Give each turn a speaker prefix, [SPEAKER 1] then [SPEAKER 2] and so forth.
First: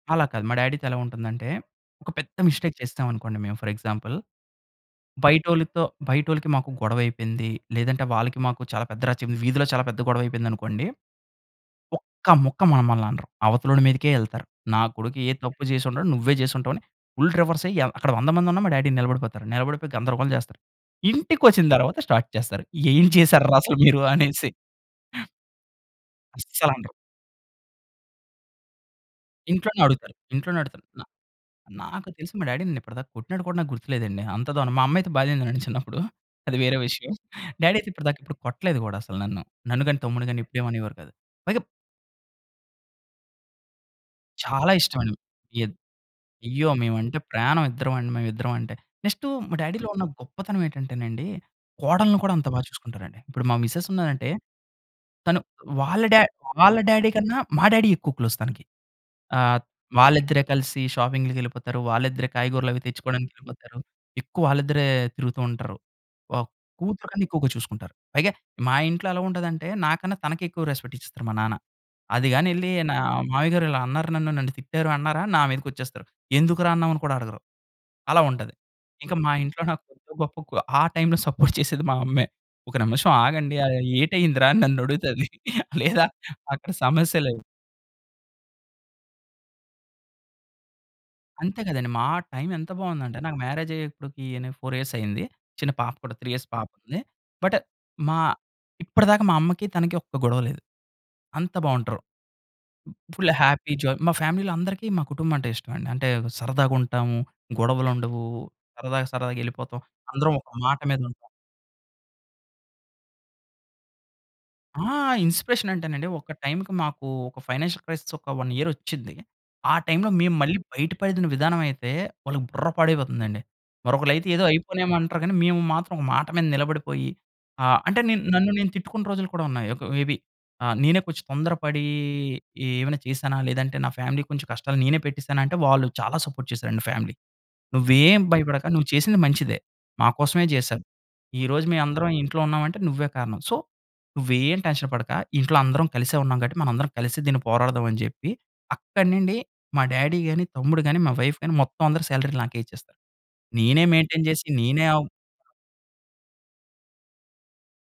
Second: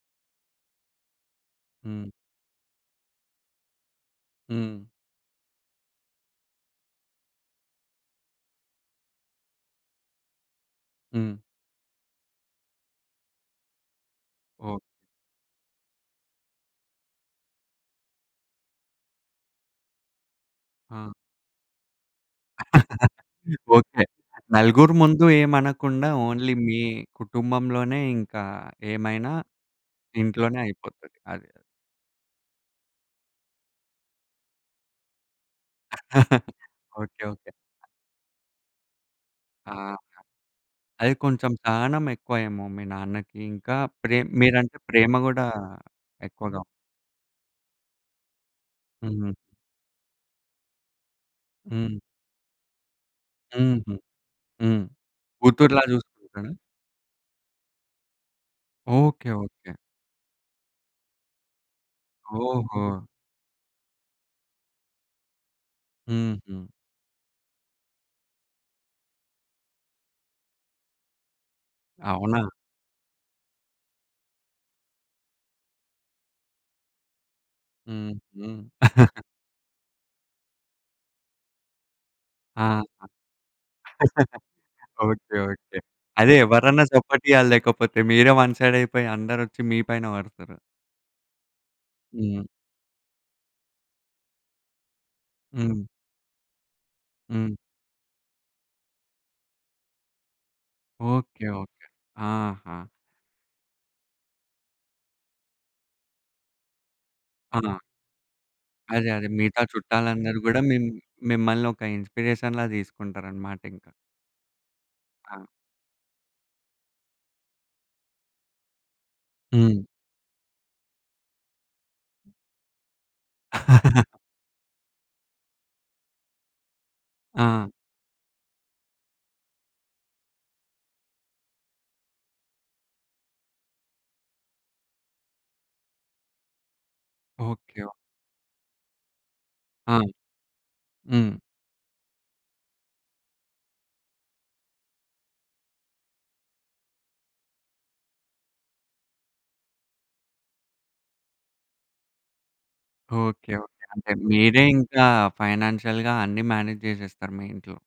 [SPEAKER 1] అలా కాదు. మా డ్యాడీతో ఎలా ఉంటుందంటే, ఒక
[SPEAKER 2] హ్మ్.
[SPEAKER 1] పెద్ద మిస్టేక్ చేసేసామనుకోండి మేము, ఫర్ ఎగ్జాంపుల్.
[SPEAKER 2] హ్మ్.
[SPEAKER 1] బయటోళ్ళితో బయటోళ్ళకి మాకు గొడవయిపోయింది. లేదంటే వాళ్ళకి మాకు చాలా పెద్ద రచ్చ మ్ వీధిలో చాలా పెద్ద గొడవయిపోయిందనుకోండి.
[SPEAKER 2] హ్మ్.
[SPEAKER 1] ఒక్క ముక్క మమ్మలననరు. అవతలోడి మీదకే యెళ్తారు.
[SPEAKER 2] ఓహ్!
[SPEAKER 1] నా కొడుకు ఏ తప్పు జేసుండడు. నువ్వే చేసుంటావని, ఫుల్ రివర్స్ అయి య అక్కడ 100 మందున్నా, మా డ్యాడీ నిలబడిపోతారు. నిలబడిపోయి గందరగోళం చేస్తారు.
[SPEAKER 2] ఆ!
[SPEAKER 1] ఇంటికొచ్చిన తర్వాత స్టార్ట్ చేస్తారు. "ఏం చేశార్రా అసలు మీరు"
[SPEAKER 2] ఓకే.
[SPEAKER 1] అనేసి.
[SPEAKER 2] నలుగురు ముందు ఏమనకుండా ఓన్లీ మీ
[SPEAKER 1] అస్సలనరు.
[SPEAKER 2] కుటుంబంలోనే ఇంకా ఏమైనా
[SPEAKER 1] ఇంట్లోనే అడుగుతారు.
[SPEAKER 2] ఇంట్లోనే
[SPEAKER 1] ఇంట్లోనే అడుగుతారు. న
[SPEAKER 2] అయిపోతది. అది.
[SPEAKER 1] నాకు తెలిసి మా డ్యాడీని నేనిప్పటిదాకా కొట్టినాట్టు గూడా నాకు గుర్తులేదండి. అంత దారుణం. మా అమ్మయితే బాధిందిలేండి చిన్నప్పుడు, అది వేరే విషయం.
[SPEAKER 2] ఓకే. ఓకే.
[SPEAKER 1] డ్యాడీ అయితే ఇప్పటిదాకా ఏపుడు కొట్టలేదు గూడా అసలు నన్ను. నన్ను
[SPEAKER 2] ఆహా!
[SPEAKER 1] గానీ తమ్ముడ్ని గానీ ఎప్పుడేమనేవారు కాదు.
[SPEAKER 2] అది కొంచెం
[SPEAKER 1] పైగా
[SPEAKER 2] సహనం ఎక్కువ ఏమో మీ నాన్నకి. ఇంకా ప్రే
[SPEAKER 1] చాలా
[SPEAKER 2] మీరంటే ప్రేమ
[SPEAKER 1] ఇష్ట‌మండి.
[SPEAKER 2] గూడా
[SPEAKER 1] ఏద్
[SPEAKER 2] ఎక్కువగా
[SPEAKER 1] అయ్యో! మేవంటే ప్రాణం, ఇద్దరవండి మేవిద్దరమంటే. నెక్స్టు
[SPEAKER 2] హ్మ్.
[SPEAKER 1] మా డ్యాడీలో ఉన్న గొప్పతనం ఏటంటే‌నండి,
[SPEAKER 2] హ్మ్.
[SPEAKER 1] కోడలుని కూడా అంత బా చూసుకుంటారండి. ఇప్పుడు మా
[SPEAKER 2] హుహు.
[SPEAKER 1] మిసెసున్నారంటే
[SPEAKER 2] హ్మ్.
[SPEAKER 1] తను
[SPEAKER 2] కూతు‌రులా
[SPEAKER 1] వాళ్ళ డ్యా
[SPEAKER 2] జూసుకుంటారా?
[SPEAKER 1] వాళ్ళ డ్యాడీ కన్నా మా డ్యాడీ ఎక్కువ క్లోజ్ తనకి.
[SPEAKER 2] ఓకే.
[SPEAKER 1] ఆహ్,
[SPEAKER 2] ఓకే.
[SPEAKER 1] వాళ్ళిద్దరే కలిసి షాపింగులకెళ్ళిపోతారు. వాళ్ళిద్దరే కాయగూరలవి
[SPEAKER 2] ఓహో!
[SPEAKER 1] తెచ్చుకోడానికెళ్ళిపోతారు. ఎక్కువ ఆళ్ళిద్దరే తిరుగుతూ ఉంటారు. వావ్!
[SPEAKER 2] హుహు.
[SPEAKER 1] కూతురు కన్నా ఎక్కువగా చూసుకుంటారు. పైగా మా ఇంట్లో ఎలా ఉంటదంటే నాకన్నా తనకే ఎక్కువ రెస్పెక్టిచ్చేస్తరు మా నాన్న. అది
[SPEAKER 2] అవునా?
[SPEAKER 1] గాని ఎళ్లి నా "మావయ్యగారు ఇలా అన్నారు నన్ను, నన్ను తిట్టారు" అన్నారా నా మీదకొచ్చేస్తారు. ఎందుకురా అన్నావని కూడా అడగరు. అలా ఉంటది.
[SPEAKER 2] హుహు.
[SPEAKER 1] ఇంక మా ఇంట్లో నాకు కొద్దో గొప్పోకు, ఆ టైమ్‌లో సపోర్ట్ చేసేది మా అమ్మే. "ఒక
[SPEAKER 2] ఆహా!
[SPEAKER 1] నిమిషం ఆగండి. అరెయి ఏటయిందిరా?" అని నన్నడుగుతది
[SPEAKER 2] ఓకే. ఓకే.
[SPEAKER 1] లేదా
[SPEAKER 2] అదే
[SPEAKER 1] అక్కడ
[SPEAKER 2] ఎవరన్నా
[SPEAKER 1] సమస్య
[SPEAKER 2] సపోర్ట్
[SPEAKER 1] లేవు.
[SPEAKER 2] ఇయ్యాలి. లేకపోతే మీరే వన్ సైడయిపోయి అందరొచ్చి మీ పైన బడుతరు.
[SPEAKER 1] అంతే గదండీ. మా
[SPEAKER 2] హ్మ్.
[SPEAKER 1] టైము ఎంత బావుందంటే, నాకు మ్యారేజయ్యి ఇప్పడికి నేను 4 ఇయర్స్ అయ్యింది. చిన్న
[SPEAKER 2] హ్మ్.
[SPEAKER 1] పాప కూడా 3 ఇయర్స్ పాపుంది.
[SPEAKER 2] హ్మ్.
[SPEAKER 1] బట్ మా ఇప్పడిదాకా మా అమ్మకి, తనకి ఒక్క గొడవ లేదు.
[SPEAKER 2] ఓకే.
[SPEAKER 1] అంత
[SPEAKER 2] ఓకే.
[SPEAKER 1] బావుంటరు.
[SPEAKER 2] ఆహా!
[SPEAKER 1] Full happy joy. మా ఫ్యామిలీ‌లో అందరికి మా కుటుంబమంటే ఇష్టం అండి. అంటే సరదాగుంటాము.
[SPEAKER 2] ఆ!
[SPEAKER 1] గొడవలుండవు. సరదాగా
[SPEAKER 2] అదే. అదే. మిగతా
[SPEAKER 1] సరదాగెళ్ళిపోతాం. అందరం
[SPEAKER 2] చుట్టాలందరూ
[SPEAKER 1] ఒక
[SPEAKER 2] గూడా
[SPEAKER 1] మాట
[SPEAKER 2] మిమ్
[SPEAKER 1] మీదుంటాం.
[SPEAKER 2] మిమ్మల్ని ఒక ఇన్‌స్పి‌రేషన్‌లాగా తీసుకుంటారనమాటింక.
[SPEAKER 1] ఆ!
[SPEAKER 2] ఆ!
[SPEAKER 1] ఇన్‌స్పిరేషనంటేనండి, ఒక టైముకి మాకు ఒక ఫైనాన్షియల్ క్రైసిస్ ఒక 1 ఇయరొచ్చింది. ఆ
[SPEAKER 2] హ్మ్.
[SPEAKER 1] టై‌ములో, మేము మళ్ళీ బయటపడిన విధానమైతే వాళ్ళకి బుర్ర పాడైపోతుందండి. మరొకళ్ళైయితే ఏదో అయిపోనేమో అంటారు గానీ మేము మాత్రం మాట మీద నిలబడిపోయి, ఆ!
[SPEAKER 2] ఆ!
[SPEAKER 1] అంటే నేను నన్ను నేను తిట్టుకున్న రోజులు కూడా ఉన్నాయి. ఒక మేబి ఆ! నేనే కొంచెం తొందరపడీ ఏవైనా చేశానా లేదంటే నా ఫ్యామిలీకి కొంచెం కష్టాలు నేనే పెట్టేసాన అంటే వాళ్ళు చాలా సపోర్ట్ చేసారండి ఫ్యామిలీ.
[SPEAKER 2] ఓకే. ఓకే.
[SPEAKER 1] "నువ్వేం భయపడక నువ్వు చేసింది మంచిదే,
[SPEAKER 2] ఆ!
[SPEAKER 1] మా కోసమే చేశావు.
[SPEAKER 2] హ్మ్.
[SPEAKER 1] ఈరోజు మేయందరం ఈ ఇంట్లో ఉన్నామంటే నువ్వే కారణం. సో నువ్వేం టెన్షన్ పడక ఇంట్లో అందరం కలిసే ఉన్నాం కాబట్టి మనం అందరం కలిసి దీన్ని పోరాడదామని" చెప్పి అక్కడి నుండి మా డ్యాడీ గానీ, తమ్ముడు గానీ, మా వైఫ్ గానీ మొత్తం అందరూ సాలరీలు నాకే ఇచ్చేస్తారు.
[SPEAKER 2] ఓకే.
[SPEAKER 1] నేనే
[SPEAKER 2] ఓకే. అంటే
[SPEAKER 1] మెయిన్‌టైన్ చేసి
[SPEAKER 2] మీరే
[SPEAKER 1] నేనే
[SPEAKER 2] ఇంకా
[SPEAKER 1] అవ్
[SPEAKER 2] ఫైనాన్షియల్‌గా అన్నీ మేనేజ్ జేసేస్తారు మీ ఇంట్లో.